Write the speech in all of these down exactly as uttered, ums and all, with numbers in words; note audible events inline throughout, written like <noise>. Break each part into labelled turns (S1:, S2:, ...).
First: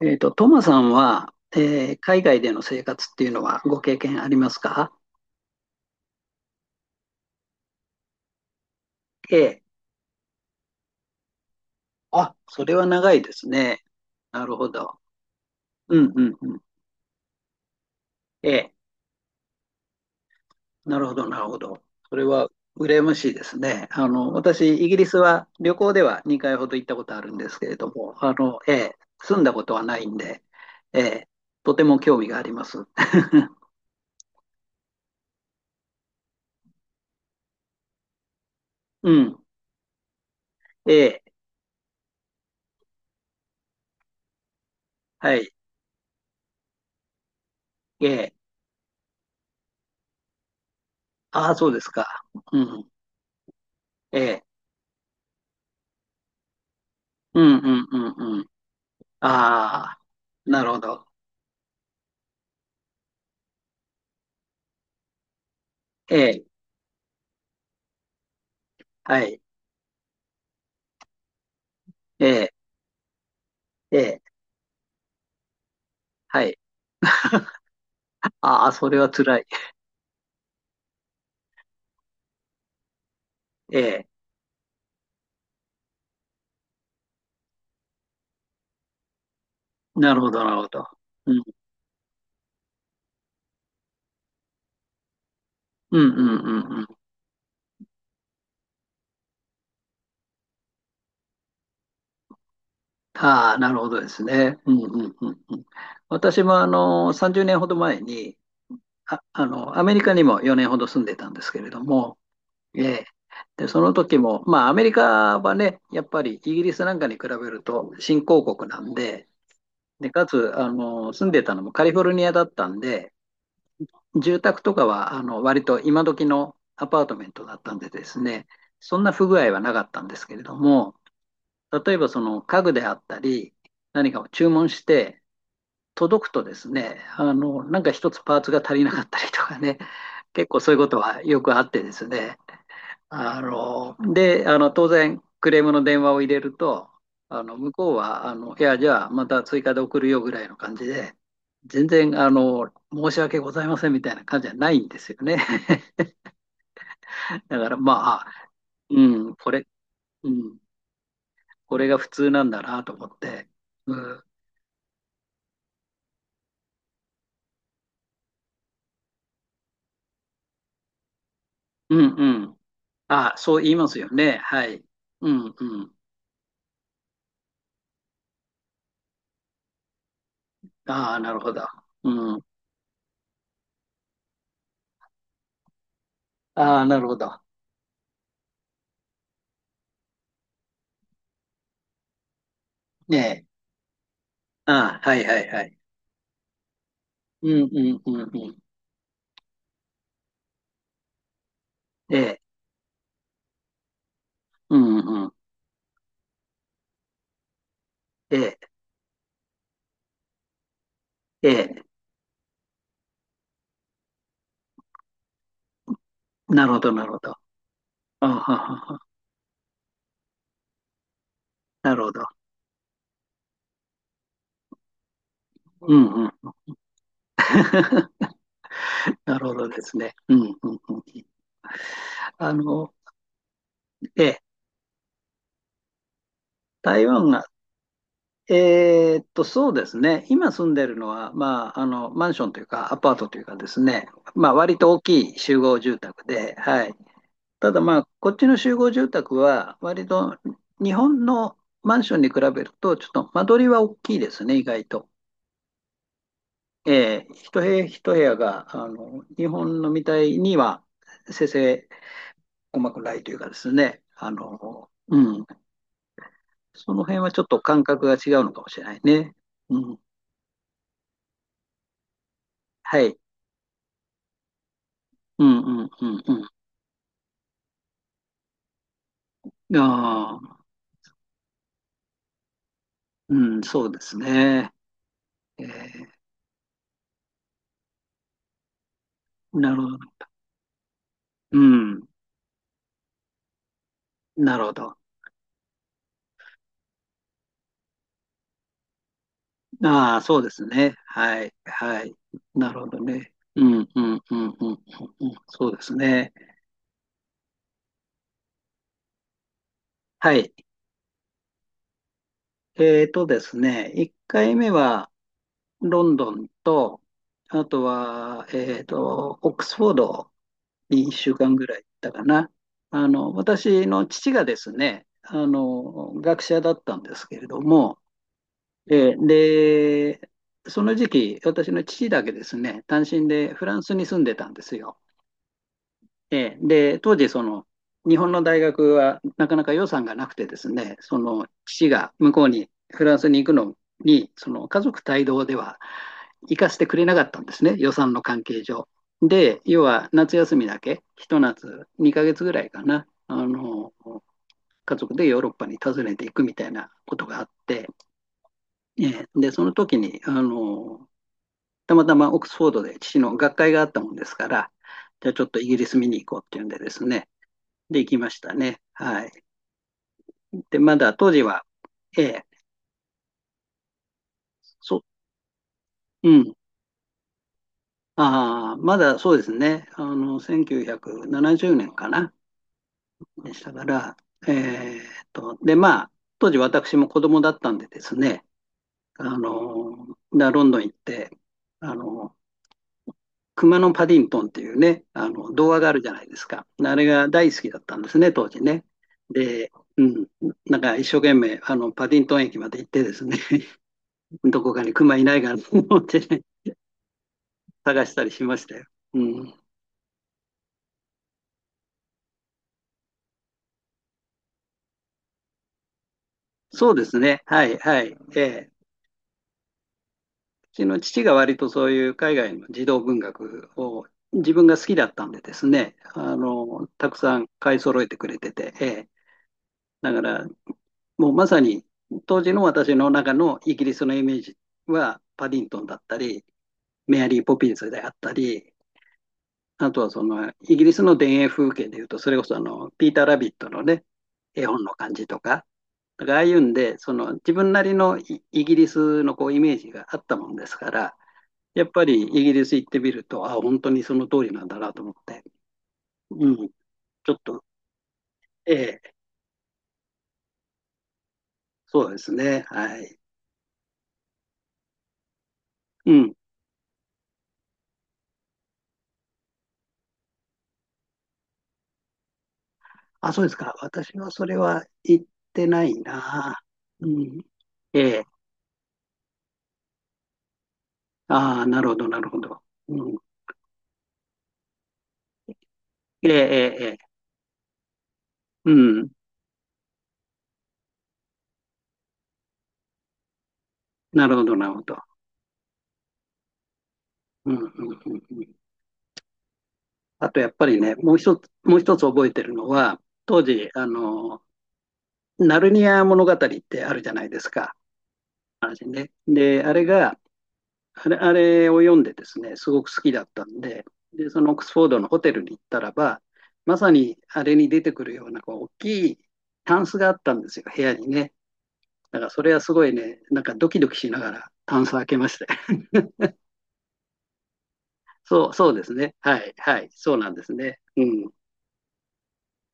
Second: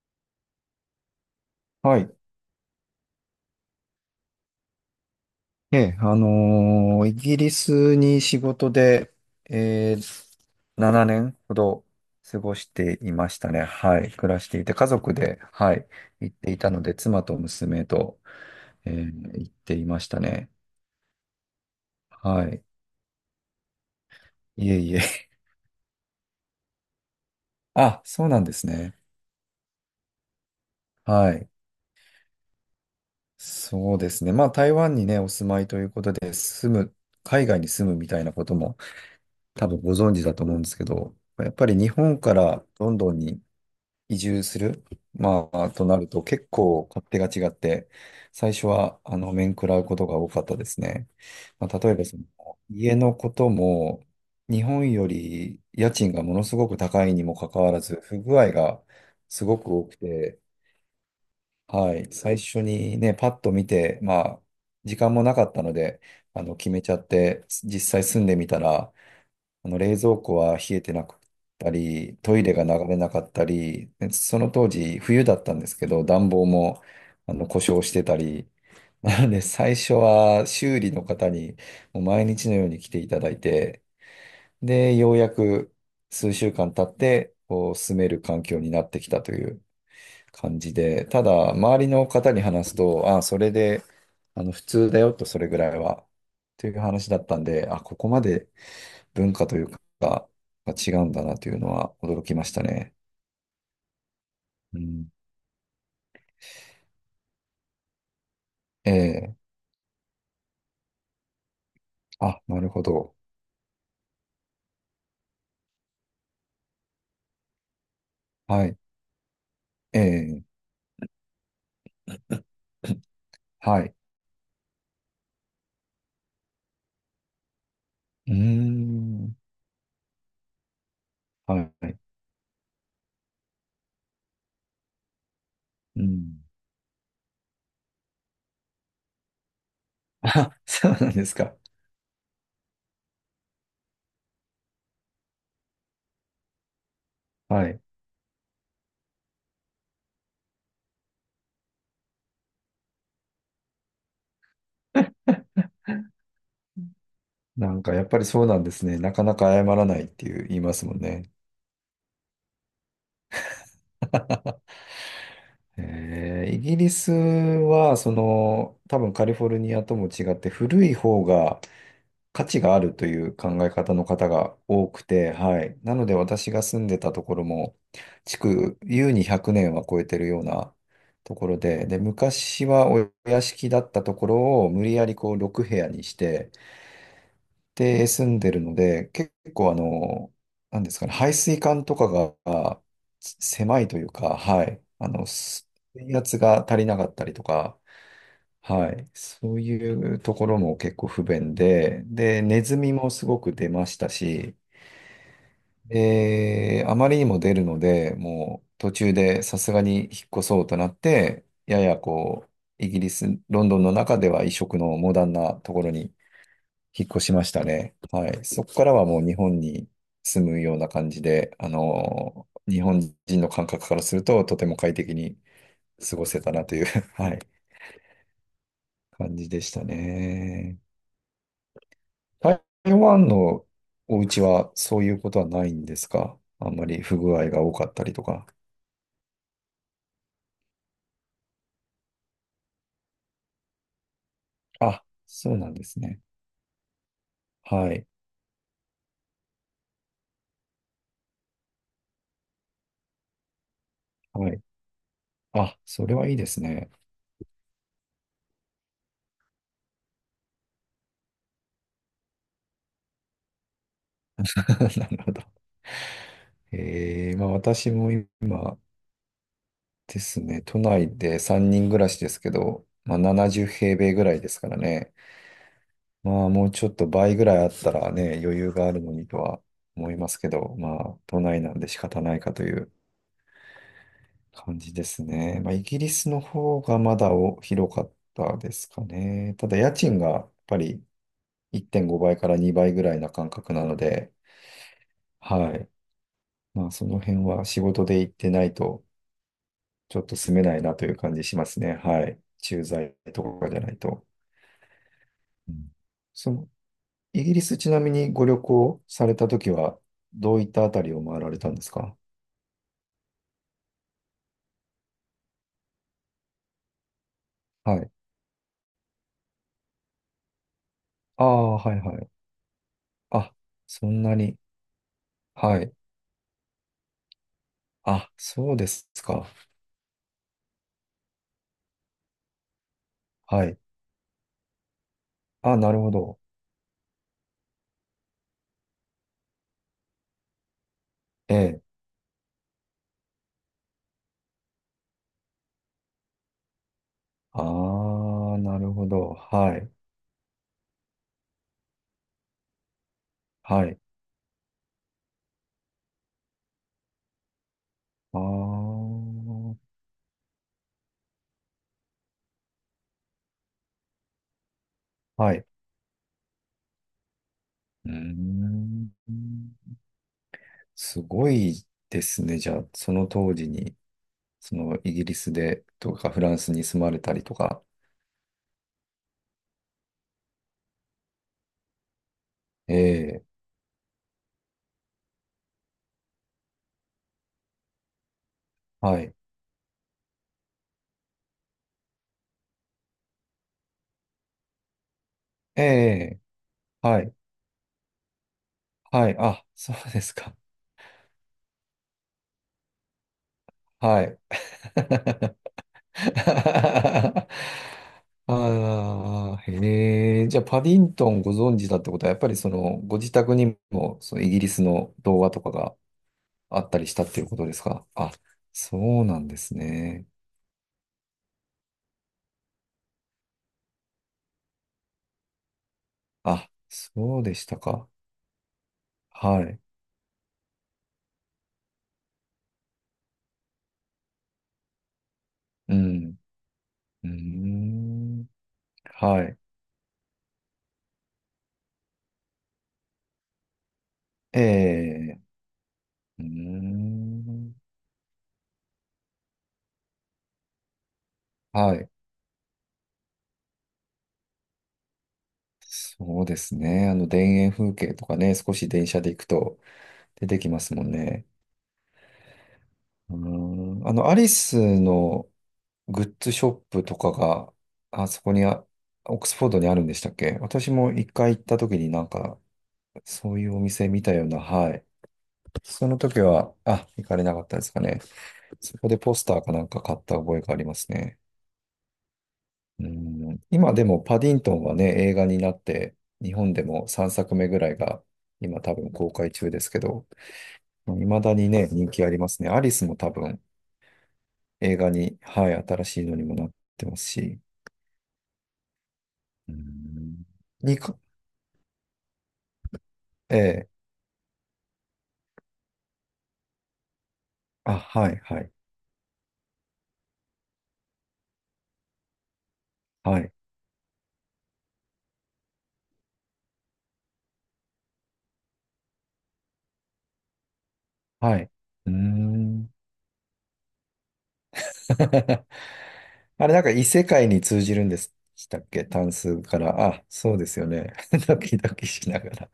S1: えっと、トマさんは、えー
S2: はい。
S1: 海外での生活っていうのはご経験ありますか？
S2: ええ、あのーイギリスに仕事で、
S1: ええ。
S2: えー、ななねんほど
S1: あ、
S2: 過ご
S1: そ
S2: し
S1: れは
S2: て
S1: 長
S2: い
S1: い
S2: ま
S1: で
S2: し
S1: す
S2: たね。
S1: ね。
S2: はい。暮ら
S1: な
S2: し
S1: る
S2: てい
S1: ほ
S2: て、家
S1: ど。
S2: 族で、はい、
S1: うんう
S2: 行
S1: ん
S2: って
S1: う
S2: い
S1: ん。
S2: たので、妻と娘と、
S1: ええ。
S2: えー行っていましたね。
S1: なるほど、なるほど。それ
S2: は
S1: は
S2: い。
S1: 羨ましいですね。あの、私、
S2: いえ
S1: イ
S2: い
S1: ギリス
S2: え。
S1: は旅行ではにかいほど行ったことあるんですけ
S2: <laughs>
S1: れど
S2: あ、
S1: も、
S2: そう
S1: あ
S2: なんで
S1: の、
S2: す
S1: ええ、
S2: ね。
S1: 住んだことはないんで、ええ、
S2: はい。
S1: とても興味があります。
S2: そうですね。まあ、台湾にね、お住まいということで、住む、海外に住むみたいなことも
S1: うん。
S2: 多分ご存知だと思うんですけ
S1: え
S2: ど、
S1: え。
S2: やっぱり日本からロンドンに移住する、
S1: は
S2: ま
S1: い。
S2: あ、となると結構勝手が違って、
S1: ええ。
S2: 最初は、あの、面食らうことが多かったですね。
S1: ああ、そ
S2: ま
S1: う
S2: あ、
S1: です
S2: 例えば、
S1: か。
S2: その、
S1: うん。
S2: 家のことも、
S1: ええ。
S2: 日本より家賃がものすごく高いにも
S1: う
S2: か
S1: んう
S2: かわら
S1: ん
S2: ず、不
S1: う
S2: 具
S1: ん。
S2: 合がすごく多
S1: あ
S2: く
S1: あ、
S2: て、
S1: なるほど。
S2: はい、最初にね、パッと見て、まあ、時間もなかったので、
S1: え
S2: あ
S1: え、
S2: の、決めちゃって、実際住んでみたら、
S1: はい、
S2: あの冷蔵庫は冷えてなかったり、
S1: え
S2: トイ
S1: え、
S2: レが流れなかったり、
S1: え
S2: で
S1: え、
S2: その当時冬だったんですけど、暖
S1: は
S2: 房
S1: い。
S2: もあの故障してたり、
S1: ああ、それ
S2: <laughs>
S1: は
S2: なの
S1: 辛
S2: で
S1: い。
S2: 最初は修理の方にもう毎日のように来ていただい
S1: え
S2: て、
S1: え、
S2: で、ようやく数週間経って、こう住める環境になってきたという
S1: なるほど、な
S2: 感
S1: るほ
S2: じ
S1: ど。
S2: で、た
S1: うん、
S2: だ周りの方に話すと、ああ、それであの普通だよと、それぐらい
S1: うん、う
S2: は。
S1: ん、う
S2: とい
S1: ん。
S2: う
S1: うん。
S2: 話だったんで、あ、ここまで文化というか、が違うんだなというのは驚きましたね。
S1: ああ、なるほどですね。う
S2: う
S1: ん、う
S2: ん。
S1: ん、うん。うん。私も、あの、さんじゅうねんほど前に、
S2: え
S1: あ、
S2: え。
S1: あの、アメリカにもよねんほど住んでたんですけれども、
S2: あ、なるほ
S1: ええ、
S2: ど。
S1: で、その時も、まあ、アメリカはね、やっぱりイギリスなんかに比べると新興
S2: は
S1: 国
S2: い。
S1: なんで、
S2: え
S1: で、か
S2: え。
S1: つ、あの、住んでたのもカリフォルニアだったんで、
S2: はい。
S1: 住宅とかはあの割と今時のアパートメントだったんでです
S2: うー
S1: ね、そんな不
S2: ん。
S1: 具合はなかったんですけれども、
S2: は
S1: 例え
S2: い。
S1: ばその家具であったり、何かを注文して、
S2: う
S1: 届く
S2: ん。
S1: とですね、あの、なんか一つパーツが足りなかったりとかね、結
S2: あ、
S1: 構そういうこ
S2: そう
S1: と
S2: なん
S1: は
S2: です
S1: よく
S2: か。
S1: あってですね、あの、で、あの、当然、クレームの電話を入れると、あの、
S2: は
S1: 向
S2: い。
S1: こうは、あの、いや、じゃあ、また追加で送るよぐらいの感じで、全然、あの、申し訳ございませんみたいな感じじゃないんですよね。<laughs> だか
S2: な
S1: ら、
S2: んかやっぱ
S1: ま
S2: りそう
S1: あ、
S2: なんですね。
S1: う
S2: なかな
S1: ん、こ
S2: か謝
S1: れ、
S2: らないって
S1: う
S2: いう言
S1: ん、
S2: いますもんね。
S1: これが普通なんだなと思って、うん、
S2: えーイギリスは、その、多分カリフォルニアとも違って古い方が
S1: うん、
S2: 価
S1: うん。
S2: 値があるとい
S1: あ、
S2: う
S1: そう
S2: 考え
S1: 言いま
S2: 方
S1: す
S2: の
S1: よ
S2: 方
S1: ね。
S2: が
S1: はい。
S2: 多く
S1: う
S2: て、
S1: ん、
S2: はい。
S1: うん。
S2: なので私が住んでたところも、築、優にひゃくねんは超えてるような
S1: ああ、な
S2: と
S1: る
S2: こ
S1: ほ
S2: ろ
S1: ど。
S2: で、で、
S1: うん。
S2: 昔はお屋敷だったところを無理やりこうろくへや部屋にして、
S1: ああ、なるほど。
S2: で、住んでるので、結構あの、なんですかね、排水管とかがあ
S1: ねえ。
S2: 狭いというか、はい。
S1: ああ、
S2: あ
S1: はい、
S2: の、
S1: はい、は
S2: 水
S1: い。
S2: 圧が足りなかったりと
S1: うん、
S2: か、
S1: うん、うん、うん。
S2: はい。そういうところも結構不便で、
S1: ええ。
S2: で、ネズミもすごく出ましたし、
S1: うん、うん。
S2: で、あまりにも出るので、
S1: ええ、
S2: もう途中でさすがに引っ越そうとなって、
S1: え
S2: や
S1: え、
S2: やこう、イギリス、ロンドンの中では異色のモダンなところに
S1: なるほど、
S2: 引
S1: な
S2: っ
S1: るほ
S2: 越
S1: ど。
S2: しましたね。
S1: あ
S2: は
S1: は
S2: い。
S1: は
S2: そこから
S1: は
S2: はもう日本に住むような感じで、あ
S1: なるほど。
S2: のー、日本人の感覚からするととても快適に
S1: うん
S2: 過ごせ
S1: う
S2: た
S1: ん。
S2: なという <laughs>、はい、
S1: <laughs>
S2: 感
S1: なる
S2: じ
S1: ほ
S2: で
S1: ど
S2: し
S1: で
S2: た
S1: すね。うんうんう
S2: ね。
S1: ん。あ
S2: 台
S1: の、
S2: 湾のお
S1: え
S2: 家
S1: え、
S2: はそういうことはないんですか？あんまり
S1: 台
S2: 不
S1: 湾
S2: 具
S1: が、
S2: 合が多かったりとか。
S1: えーっと、そうですね。今住んでるのは、まあ、あの、マンションというか、アパートというかですね、まあ、割と大
S2: あ、
S1: きい
S2: そ
S1: 集
S2: うなん
S1: 合
S2: で
S1: 住
S2: すね。
S1: 宅で、はい。ただ
S2: は
S1: ま
S2: い。
S1: あ、こっちの集合住宅は、割と日本のマンションに比べると、ちょっと間取りは大きいです
S2: は
S1: ね、
S2: い。
S1: 意外と。
S2: あ、それはいいですね。
S1: えー一部屋一部屋が、あの、日本のみたいには、せせ細くないというかですね、あ
S2: <laughs>
S1: の、
S2: なる
S1: う
S2: ほ
S1: ん、
S2: ど。
S1: その辺は
S2: えー、
S1: ちょっ
S2: まあ
S1: と感
S2: 私
S1: 覚
S2: も
S1: が違うのかもし
S2: 今
S1: れないね。うん、
S2: ですね、都内でさんにん暮らしですけど、
S1: は
S2: ま
S1: い。
S2: あななじゅう平米ぐらいですからね。
S1: うん、うん、う
S2: ま
S1: ん、
S2: あもうちょっと倍ぐらいあったらね、余裕があるのにとは
S1: うん。
S2: 思います
S1: あ
S2: け
S1: あ、
S2: ど、まあ都内なんで仕方ないかという
S1: うん、そうですね。
S2: 感じですね。
S1: ええ、
S2: まあ、イギリスの方がまだお広かったですかね。た
S1: な
S2: だ
S1: るほ
S2: 家
S1: ど。
S2: 賃がやっぱり
S1: う
S2: 1.5
S1: ん、
S2: 倍からにばいぐらいな感覚なので、
S1: なるほど。
S2: はい。まあその辺は仕事で行ってないと
S1: あ
S2: ち
S1: あ、
S2: ょっと
S1: そうで
S2: 住め
S1: す
S2: ない
S1: ね。
S2: なという感
S1: は
S2: じ
S1: い、
S2: しますね。
S1: はい。
S2: はい。
S1: なる
S2: 駐
S1: ほど
S2: 在
S1: ね。
S2: と
S1: う
S2: かじゃ
S1: ん、
S2: ない
S1: うん、うん、
S2: と。
S1: うん、うん、うん。そ
S2: う
S1: うです
S2: ん、
S1: ねえなるほどうんなるほど
S2: そ
S1: あ
S2: の、イギリスちなみにご旅行されたときは
S1: あ、そうですね
S2: どう
S1: は
S2: い
S1: い。
S2: ったあたりを回られたんですか？
S1: えーとですね、いっかいめは、ロンドンと、あと
S2: はい。
S1: は、えっと、オックスフォードに1週
S2: あ
S1: 間ぐら
S2: あ、
S1: い行っ
S2: はい
S1: た
S2: は
S1: か
S2: い。
S1: な。あの、
S2: あ、
S1: 私の
S2: そん
S1: 父
S2: な
S1: がで
S2: に。
S1: すね、あ
S2: はい。
S1: の、学者だったんですけれども、
S2: あ、そうです
S1: えー
S2: か。
S1: で、その時期、私の父だけですね、単身でフ
S2: は
S1: ラ
S2: い。
S1: ンスに住んでたんですよ。
S2: あ、なるほど。
S1: ええ、で、当時、その、日本の大学はなかなか予算がなくてですね、その
S2: ええ。
S1: 父が向こうに、フランスに行くのに、その家族帯同では行かせてくれなかったんですね、予算の関
S2: ああ、
S1: 係
S2: な
S1: 上。
S2: るほど。
S1: で、
S2: は
S1: 要
S2: い。
S1: は夏休みだけ、一夏にかげつぐらいかな、あ
S2: は
S1: の、
S2: い。
S1: 家族でヨーロッパに訪ねていくみたいなことがあって、
S2: あ
S1: え
S2: あ、
S1: えで、その時に、あの、たまたまオックスフォードで父の学会があったもんですから、じゃあちょっ
S2: は
S1: と
S2: い。
S1: イギリス見に行こうっていうんでですね、で
S2: うー
S1: きましたね。はい。
S2: ん。
S1: で、まだ
S2: す
S1: 当時
S2: ご
S1: は、
S2: いで
S1: え
S2: す
S1: え、
S2: ね。じゃあ、その当時に、その
S1: そ、
S2: イギリスでと
S1: う
S2: かフラ
S1: ん。
S2: ンスに住まれたりとか。
S1: ああ、まだそうですね。あの、せんきゅうひゃくななじゅうねんかな。
S2: え
S1: で
S2: え。
S1: したから、えーっと、で、まあ、当時私も子供だったんでですね、
S2: はい。
S1: あの、ロンドン行って、あの、熊のパディントンっていうね、あの、童話
S2: え
S1: があるじゃないで
S2: え。
S1: すか。あれ
S2: は
S1: が
S2: い。
S1: 大好きだったんですね、当時ね。
S2: はい。あ、
S1: で、
S2: そう
S1: う
S2: で
S1: ん、
S2: すか。
S1: なんか一生懸命、あの、パディントン駅まで行ってですね、
S2: はい。
S1: どこかに熊いないか
S2: <laughs>
S1: なと思ってね、探し
S2: <laughs>
S1: たりしましたよ。うん。
S2: ああ、へえ。じゃあ、パディントンご存知だってことは、やっぱりその、ご自宅にも、そのイギリスの動画とかがあっ
S1: そう
S2: た
S1: で
S2: りし
S1: す
S2: たって
S1: ね。
S2: いうこ
S1: は
S2: とで
S1: い、
S2: す
S1: は
S2: か？
S1: い。
S2: あ、
S1: えーう
S2: そうなんですね。
S1: ちの父が割とそういう海外の児童文学を自分が好きだったんでですね、あ
S2: あ、
S1: の、たくさ
S2: そう
S1: ん
S2: でし
S1: 買
S2: た
S1: い揃え
S2: か。
S1: てくれてて、え
S2: はい。
S1: ーだから、もうまさに当時の私の中のイギリスのイメージは、パディントン
S2: う
S1: だった
S2: ん。
S1: り、メア
S2: うー
S1: リー・ポピンズであった
S2: ん。
S1: り、
S2: はい。
S1: あとはそのイギリスの田園風景でいうと、それこそあのピーター・ラビットのね、
S2: え
S1: 絵本の感じと
S2: え。
S1: か、だからあ
S2: う
S1: あ
S2: ー
S1: いうんで、その自分
S2: ん。
S1: なりのイギリスのこうイメージがあったもんですから、やっ
S2: は
S1: ぱ
S2: い。
S1: りイギリス行ってみると、あ、本当にその通りなんだなと思って、
S2: そう
S1: うん、
S2: で
S1: ち
S2: すね。あの、
S1: ょっ
S2: 田
S1: と、
S2: 園風景とかね、少
S1: え
S2: し電
S1: え、
S2: 車で行くと出てきますもんね。
S1: そうですね、はい。
S2: うーん、あの、アリスの
S1: う
S2: グ
S1: ん、
S2: ッズショップとかが、あそこにあ、オックスフォードにあるんでしたっけ？私も一回行った時になんか、
S1: あ、そうで
S2: そ
S1: す
S2: うい
S1: か、
S2: うお店
S1: 私
S2: 見
S1: は
S2: たよ
S1: そ
S2: う
S1: れ
S2: な、
S1: は
S2: はい。
S1: 行ってない
S2: その時
S1: な。
S2: は、
S1: う
S2: あ、行か
S1: ん、
S2: れなかったですか
S1: え
S2: ね。
S1: え、
S2: そこでポスターかなんか買った覚えがありますね。
S1: ああ、なるほど、なるほど。う
S2: う
S1: ん、
S2: ん、今でもパディントンはね、映画になって、
S1: ええ、
S2: 日本
S1: え
S2: で
S1: え、ええ。
S2: もさんさくめぐらいが
S1: う
S2: 今多
S1: ん、
S2: 分公開中ですけど、未だにね、人気ありますね。アリスも多分
S1: なるほど、なるほど。
S2: 映画に、はい、新しいのにもなってます
S1: うん、う
S2: し、
S1: ん、うん。うん。
S2: うー
S1: あと
S2: ん、
S1: やっぱりね、
S2: に
S1: も
S2: か、
S1: う一つ、もう一つ覚えてるのは、当時、あ
S2: ええ、
S1: の、ナルニア物語ってあるじゃないですか。
S2: あ、はい、はい、
S1: ね、で、あれが、あれあれを読んでですね、すごく好きだっ
S2: は
S1: た
S2: い、
S1: んで、で、そのオックスフォードのホテルに行ったらば、まさにあれに出てくるようなこう大きいタンスがあったんですよ、部屋にね。
S2: はい。うー
S1: だからそれはすご
S2: ん。
S1: いね、なんかドキドキしながらタンス開けまして。
S2: <laughs> あれ、なんか異世界に通じるんでし
S1: そう、そう
S2: た
S1: で
S2: っ
S1: す
S2: け？
S1: ね。
S2: 単
S1: はい、
S2: 数か
S1: はい、
S2: ら。
S1: そう
S2: あ、
S1: なんです
S2: そうです
S1: ね。
S2: よ
S1: う
S2: ね。
S1: ん。
S2: <laughs> ドキドキしながら。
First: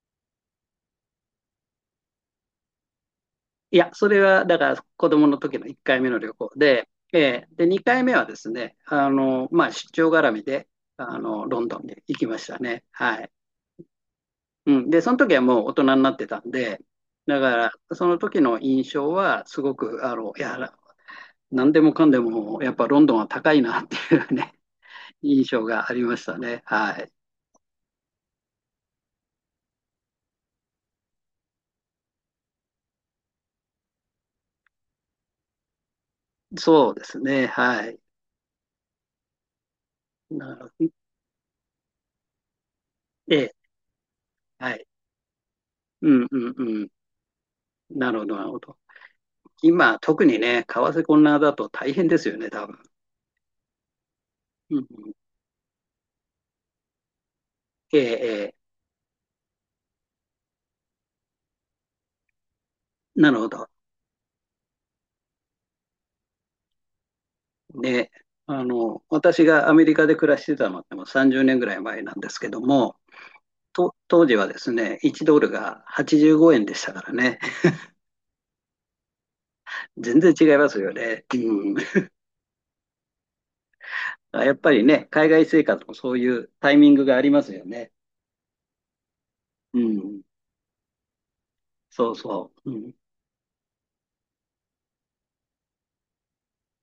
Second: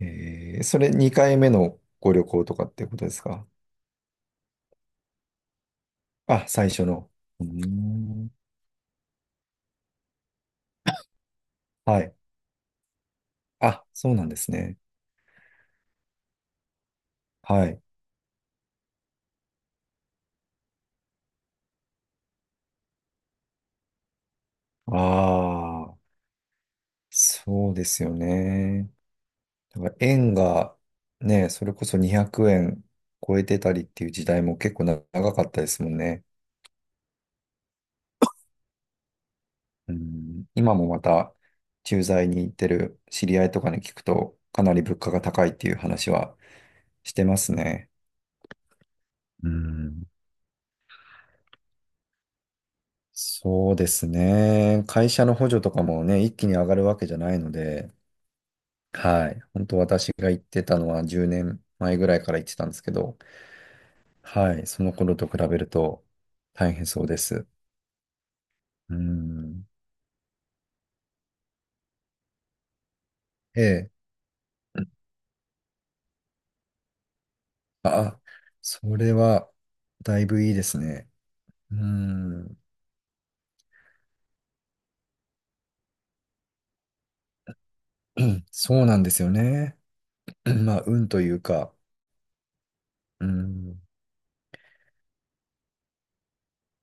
S2: えー、それにかいめのご旅行とかってことですか？
S1: いや、それはだから子供の時のいっかいめの旅
S2: あ、
S1: 行
S2: 最初
S1: で、
S2: の。う
S1: え
S2: ー
S1: ーで、にかいめは
S2: ん。
S1: ですね、あの、まあ、出張絡みで、あの、ロンドンに
S2: はい。
S1: 行きましたね。はい。
S2: あ、そうなんですね。
S1: うん。で、その時はもう大人になってたんで、だか
S2: は
S1: ら、
S2: い。
S1: その時の印象は、すごく、あの、いや、なんでもかんでも、やっぱロンドンは高いなっていうね、<laughs> 印象が
S2: あ
S1: あ
S2: あ、
S1: りましたね。はい。
S2: そうですよね。だから円がね、それこそにひゃくえん超えてたりっていう時代も結構長かったですもんね。
S1: そうですね。はい。
S2: うん、
S1: なる
S2: 今
S1: ほ
S2: も
S1: ど。
S2: また駐在に行ってる知
S1: え
S2: り合い
S1: え、
S2: とかに聞くと、か
S1: は
S2: なり
S1: い。
S2: 物価が高いっていう
S1: う
S2: 話
S1: ん
S2: は
S1: うんうん。
S2: してますね。
S1: なるほど、なるほど。
S2: う
S1: 今、
S2: ん、
S1: 特にね、為替混乱だと大変ですよね、多分。
S2: そうです
S1: うん
S2: ね。
S1: う
S2: 会
S1: ん、
S2: 社の補助とかもね、一気に上がるわけじゃないので、
S1: えええー、
S2: はい。本当私が行ってたのはじゅうねんまえぐらいから行ってたんですけど、
S1: なるほど。
S2: はい。その頃と比べると大変そうです。
S1: ね、あ
S2: う
S1: の、私
S2: ん。
S1: がアメリカで暮らしてたのってもうさんじゅうねんぐらい前なんですけども、
S2: ええ、
S1: と当時はですね、いちドルがはちじゅうごえんでしたからね、
S2: あ、それは、
S1: <laughs>
S2: だ
S1: 全
S2: い
S1: 然
S2: ぶ
S1: 違
S2: いい
S1: い
S2: で
S1: ま
S2: す
S1: すよ
S2: ね。
S1: ね。うん、
S2: うん、
S1: やっぱりね、海外生活もそういうタイミングがありますよね。
S2: <clears throat> そうなんですよね。
S1: うん、
S2: <clears throat> まあ、運というか、
S1: そうそう。うん
S2: うん。